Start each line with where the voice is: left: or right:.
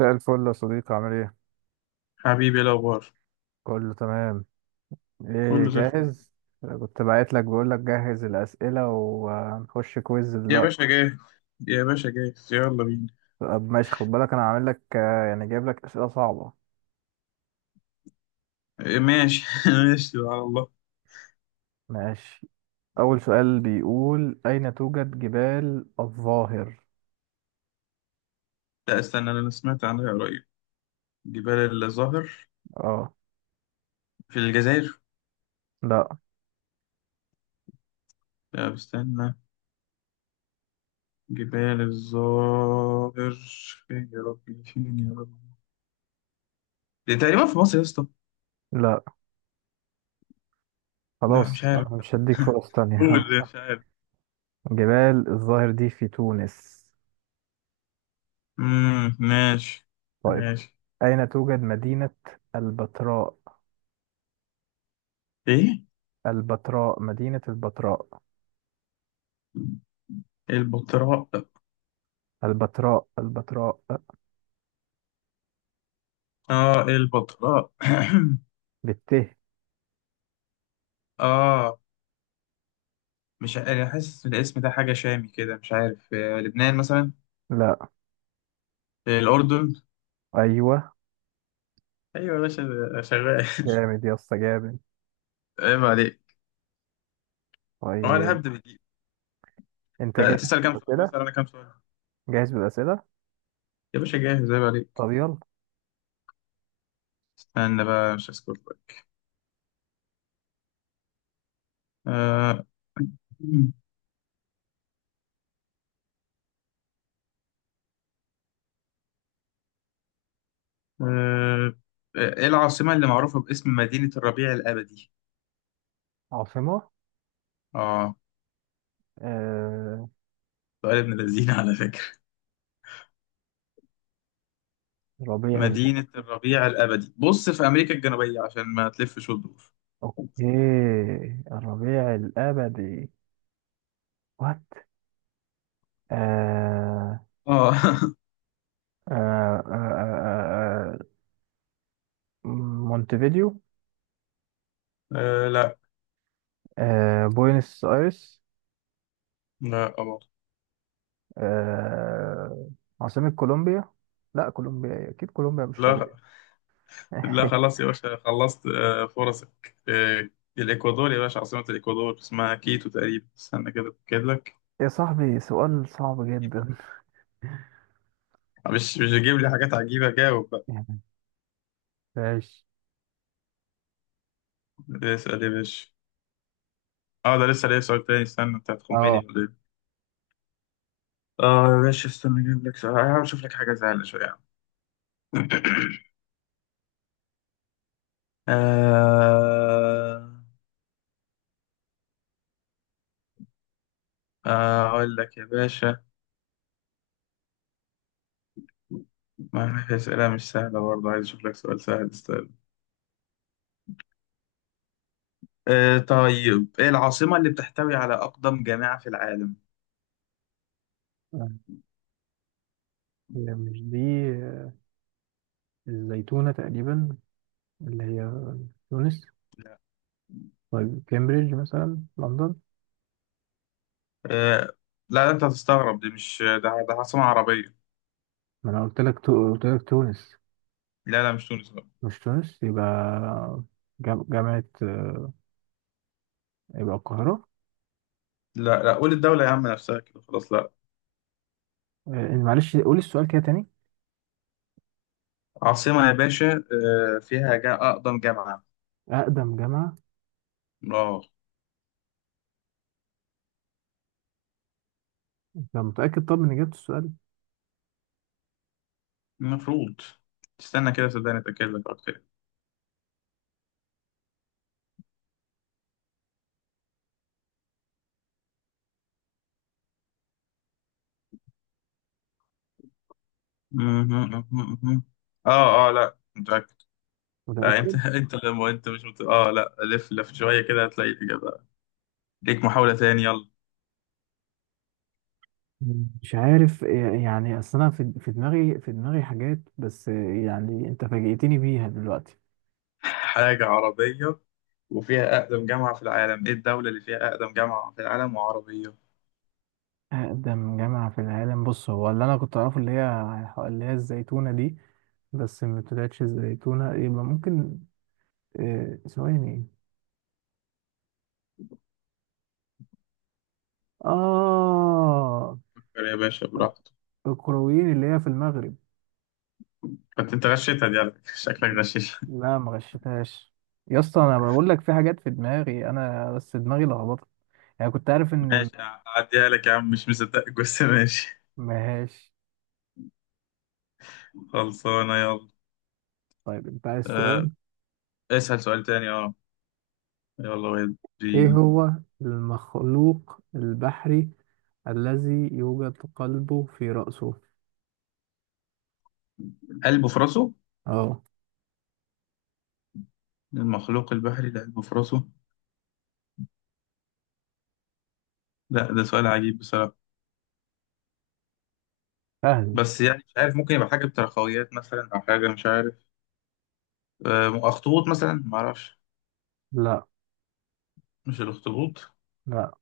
right: مساء الفل يا صديقي، عامل ايه؟
left: حبيبي، إيه الأخبار؟
right: كله تمام. ايه
left: كله زي الفل.
right: جاهز؟ كنت باعت لك بقول لك جهز الأسئلة وهنخش كويز
left: يا
right: دلوقتي.
left: باشا، جاهز. يا باشا، جاهز، يلا بينا.
right: طب ماشي، خد بالك انا عامل لك يعني جايب لك أسئلة صعبة.
left: إيه، ماشي ماشي على الله.
right: ماشي. أول سؤال بيقول أين توجد جبال الظاهر؟
left: لا، استنى، أنا سمعت عنها قريب. جبال الظاهر
right: اه.
left: في الجزائر.
right: لا.
left: لا، استنى. جبال الظاهر. فين يا ربي، فين يا ربي. دي تقريبا في مصر يا اسطى.
right: لا
left: لا، مش
right: خلاص
left: عارف.
right: انا مش هديك فرص تانية.
left: قول مش عارف.
right: جبال الظاهر دي في تونس.
left: ماشي.
right: طيب،
left: ماشي.
right: أين توجد مدينة البتراء؟
left: ايه،
right: البتراء، مدينة البتراء
left: البطراء.
right: البتراء البتراء.
left: اه، البطراء.
right: بالت.
left: اه. مش ع- انا حاسس إن الاسم ده حاجة شامي كده، مش عارف. لبنان مثلا.
right: لا.
left: الأردن.
right: ايوه.
left: أيوة يا باشا. ده شغال.
right: جامد يا اسطى، جامد.
left: عيب عليك. هو أنا
right: طيب
left: هبدأ بدي.
right: انت جاهز
left: تسأل كام سؤال
right: بالاسئله؟
left: مثلا؟ أنا كام سؤال؟
right: جاهز بالاسئله.
left: يا باشا، جاهز، عيب عليك.
right: طب يلا.
left: استنى بقى، مش هسكت لك. آه، آه، إيه العاصمة اللي معروفة باسم مدينة الربيع الأبدي؟
right: عاصمه.
left: آه
right: آه...
left: سؤال ابن لذينة على فكرة.
right: ربيع
left: مدينة
right: الابدي.
left: الربيع الأبدي، بص في أمريكا الجنوبية عشان ما تلفش وتدور.
right: اوكي، الربيع الابدي. وات. آه...
left: آه.
right: آه... آه... آه... آه، مونتفيديو.
left: لا.
right: بوينس ايرس.
left: لا.
right: آه... عاصمه كولومبيا. لا، كولومبيا إيه؟ اكيد كولومبيا مش ربيع.
left: لا لا، خلاص يا باشا، خلصت فرصك. الإكوادور يا باشا. عاصمة الإكوادور اسمها كيتو تقريبا. استنى كده أتأكد لك.
right: يا صاحبي، سؤال صعب
left: كيتو
right: جدا.
left: بقى. مش تجيب لي حاجات عجيبة، جاوب بقى.
right: يعني ماشي.
left: اسأل يا باشا. اه، ده لسه ليا سؤال تاني. استنى، أنت
right: اه،
left: هتخمني ولا إيه؟ اه يا باشا، استنى أجيب لك سؤال، هحاول أشوف لك حاجة زعلة شوية يا عم. آه، أقول لك يا باشا. ما في أسئلة مش سهلة، برضه عايز أشوف لك سؤال سهل. طيب، ايه العاصمة اللي بتحتوي على أقدم جامعة في العالم؟
right: هي مش دي. آه، الزيتونة تقريبا، اللي هي تونس. طيب كامبريدج مثلا، لندن.
left: آه، لا لا، انت هتستغرب، دي مش ده عاصمة عربية.
right: ما انا قلت لك تونس.
left: لا لا، مش تونس، لا.
right: مش تونس يبقى. جامعة، يبقى القاهرة.
left: لا لا، قول الدولة يا عم نفسها كده، خلاص، لا.
right: معلش قولي السؤال كده تاني.
left: عاصمة يا باشا فيها جا أقدم جامعة.
right: أقدم جامعة.
left: اه.
right: أنت متأكد طب من إجابة السؤال؟
left: المفروض. استنى كده صدقني اتأكد لك أكتر. مهم، مهم، مهم. اه اه، لا، متأكد. لا،
right: متأكد.
left: انت انت لما انت مش مت... اه لا، لف لف شوية كده هتلاقي الإجابة. ليك محاولة تاني، يلا.
right: مش عارف، يعني أصل أنا في دماغي، في دماغي حاجات، بس يعني أنت فاجئتني بيها دلوقتي.
left: حاجة عربية. وفيها أقدم جامعة في العالم. إيه الدولة اللي فيها أقدم جامعة في العالم وعربية؟
right: أقدم جامعة في العالم، بص هو اللي أنا كنت أعرفه اللي هي الزيتونة دي، بس ما طلعتش الزيتونة، يبقى ممكن ثواني. إيه؟ آه،
left: فكر يا باشا براحتك.
right: الكرويين اللي هي في المغرب.
left: كنت أنت غشيتها دي على فكرة. شكلك غشيش.
right: لا ما غشتهاش يا اسطى، أنا بقول لك في حاجات في دماغي أنا، بس دماغي لخبطت. يعني كنت عارف إن
left: ماشي، أعديها لك يا عم، مش مصدقك بس ماشي.
right: مهاش.
left: خلصانة، يلا.
right: طيب أنت عايز
left: أه.
right: سؤال؟
left: اسأل سؤال تاني، أه. يلا
right: إيه
left: ودي.
right: هو المخلوق البحري الذي يوجد قلبه في رأسه؟
left: قلبه في راسه؟
right: أه
left: المخلوق البحري ده قلبه في راسه؟ لا، ده سؤال عجيب بصراحة.
right: سهل.
left: بس يعني مش عارف، ممكن يبقى حاجة بتراخويات مثلا أو حاجة، مش عارف. أخطبوط مثلا، معرفش.
right: لا.
left: مش الأخطبوط.
right: لا.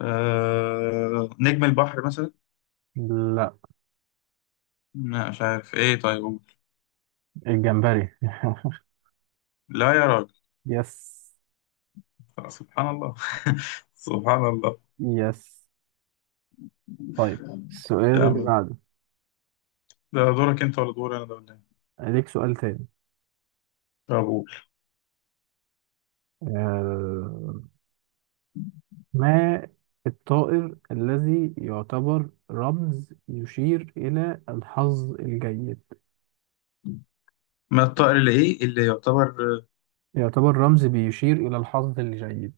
left: نجم البحر مثلا.
right: لا
left: لا، مش عارف ايه، طيب.
right: الجمبري.
left: لا يا راجل.
right: يس.
left: سبحان الله. سبحان الله.
right: يس. طيب السؤال
left: يا
right: اللي
left: عم.
right: بعده.
left: ده دورك انت ولا دور انا ده ولا ايه؟
right: ليك سؤال تاني.
left: طب قول.
right: آه، ما الطائر الذي يعتبر رمز يشير إلى الحظ الجيد؟
left: ما الطائر اللي ايه اللي يعتبر؟
right: يعتبر رمز بيشير إلى الحظ الجيد.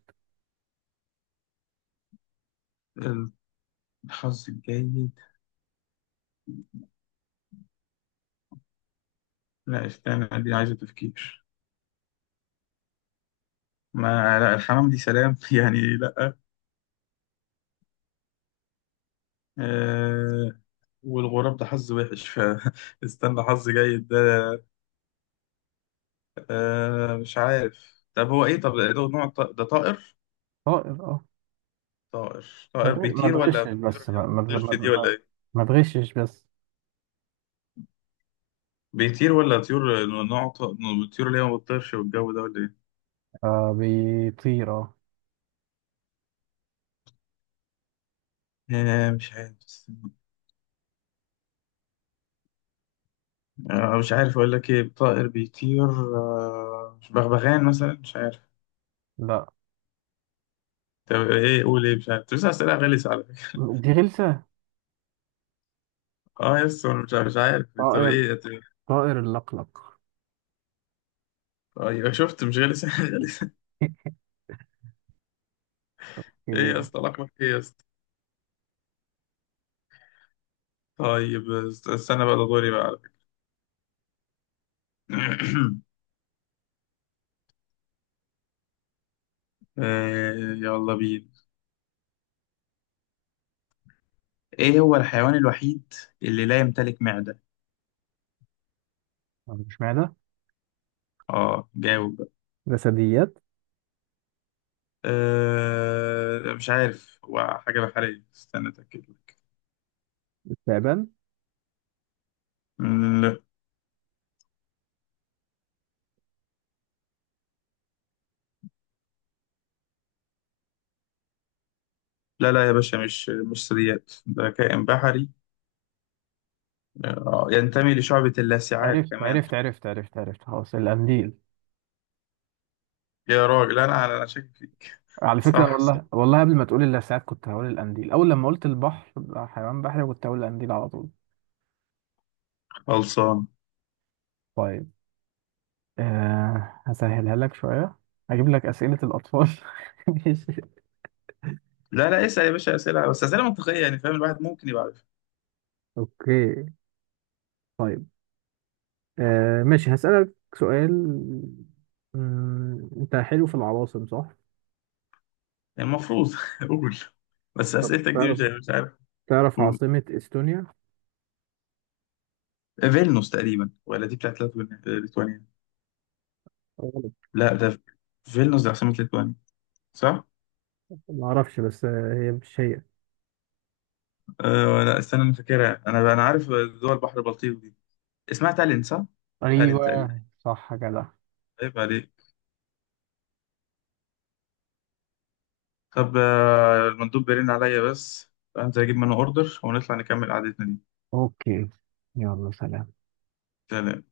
left: آه، الحظ الجيد. لا، استنى، دي عايزة تفكير. ما لا، الحمام دي سلام يعني لا. آه. والغراب ده حظ وحش. فاستنى، حظ جيد ده. مش عارف. طب هو ايه؟ طب ده نوع ده طائر؟
right: طائر، اه.
left: طائر. طائر
right: ما
left: بيطير ولا
right: تغشش
left: بيطير
right: بس،
left: اللي
right: ما
left: هي ما
right: ما ما,
left: بتطيرش دي ولا
right: ما
left: ايه؟
right: ما تغشش بس.
left: بيطير ولا طيور نوع الطيور اللي هي ما بتطيرش والجو ده ولا ايه؟
right: آه بيطير، اه.
left: مش عارف. مش عارف اقول لك ايه طائر بيطير. مش بغبغان مثلا، مش عارف.
right: لا.
left: طب ايه؟ قول ايه، مش عارف، بس اسئله غلسه على فكره.
right: دي غلسة.
left: اه يس، انا مش عارف، مش عارف. طب
right: طائر.
left: ايه؟ طيب.
right: طائر اللقلق.
left: ايوه، شفت؟ مش غلسه غلسه. ايه يا اسطى؟ لقبك ايه يا اسطى؟ طيب استنى بقى، ده دوري بقى على فكره. يلا بينا. ايه هو الحيوان الوحيد اللي لا يمتلك معده؟
right: مش معنى
left: اه، جاوب.
right: جسديات.
left: مش عارف، هو حاجة بحرية، استنى أتأكد لك.
right: استعبان.
left: مم، لا لا يا باشا، مش ثدييات، ده كائن بحري. ينتمي لشعبة اللاسعات
right: عرفت
left: كمان.
right: عرفت عرفت عرفت عرفت خلاص القنديل.
left: يا راجل، أنا شاكك فيك.
right: على فكرة
left: صح، صح.
right: والله، والله قبل ما تقول اللسعات كنت هقول القنديل، أول لما قلت البحر بقى حيوان بحري كنت هقول القنديل على طول.
left: خلصان.
right: طيب، آه هسهلها لك شوية، هجيب لك أسئلة الأطفال. ماشي.
left: لا لا، اسأل يا باشا أسئلة، بس أسئلة منطقية يعني فاهم، الواحد ممكن يبقى عارف.
right: اوكي. طيب، آه ماشي هسألك سؤال. انت حلو في العواصم، صح؟
left: يعني المفروض قول. بس
right: طب
left: أسئلتك دي مش
right: تعرف،
left: مش عارف.
right: تعرف
left: قول.
right: عاصمة استونيا؟
left: فيلنوس تقريبا، ولا دي بتاعت ليتوانيا.
right: غلط.
left: لا، ده. فيلنوس ده عاصمة ليتوانيا، صح؟
right: ما اعرفش بس هي مش هي.
left: أه، لا، استنى، انا فاكرها، انا عارف دول بحر البلطيق دي. اسمها تالين صح؟ تالين
right: ايوه
left: تقريبا.
right: صح كده.
left: عيب عليك. طب المندوب بيرن عليا بس، فانزل اجيب منه اوردر ونطلع نكمل قعدتنا دي.
right: اوكي، يلا سلام.
left: سلام.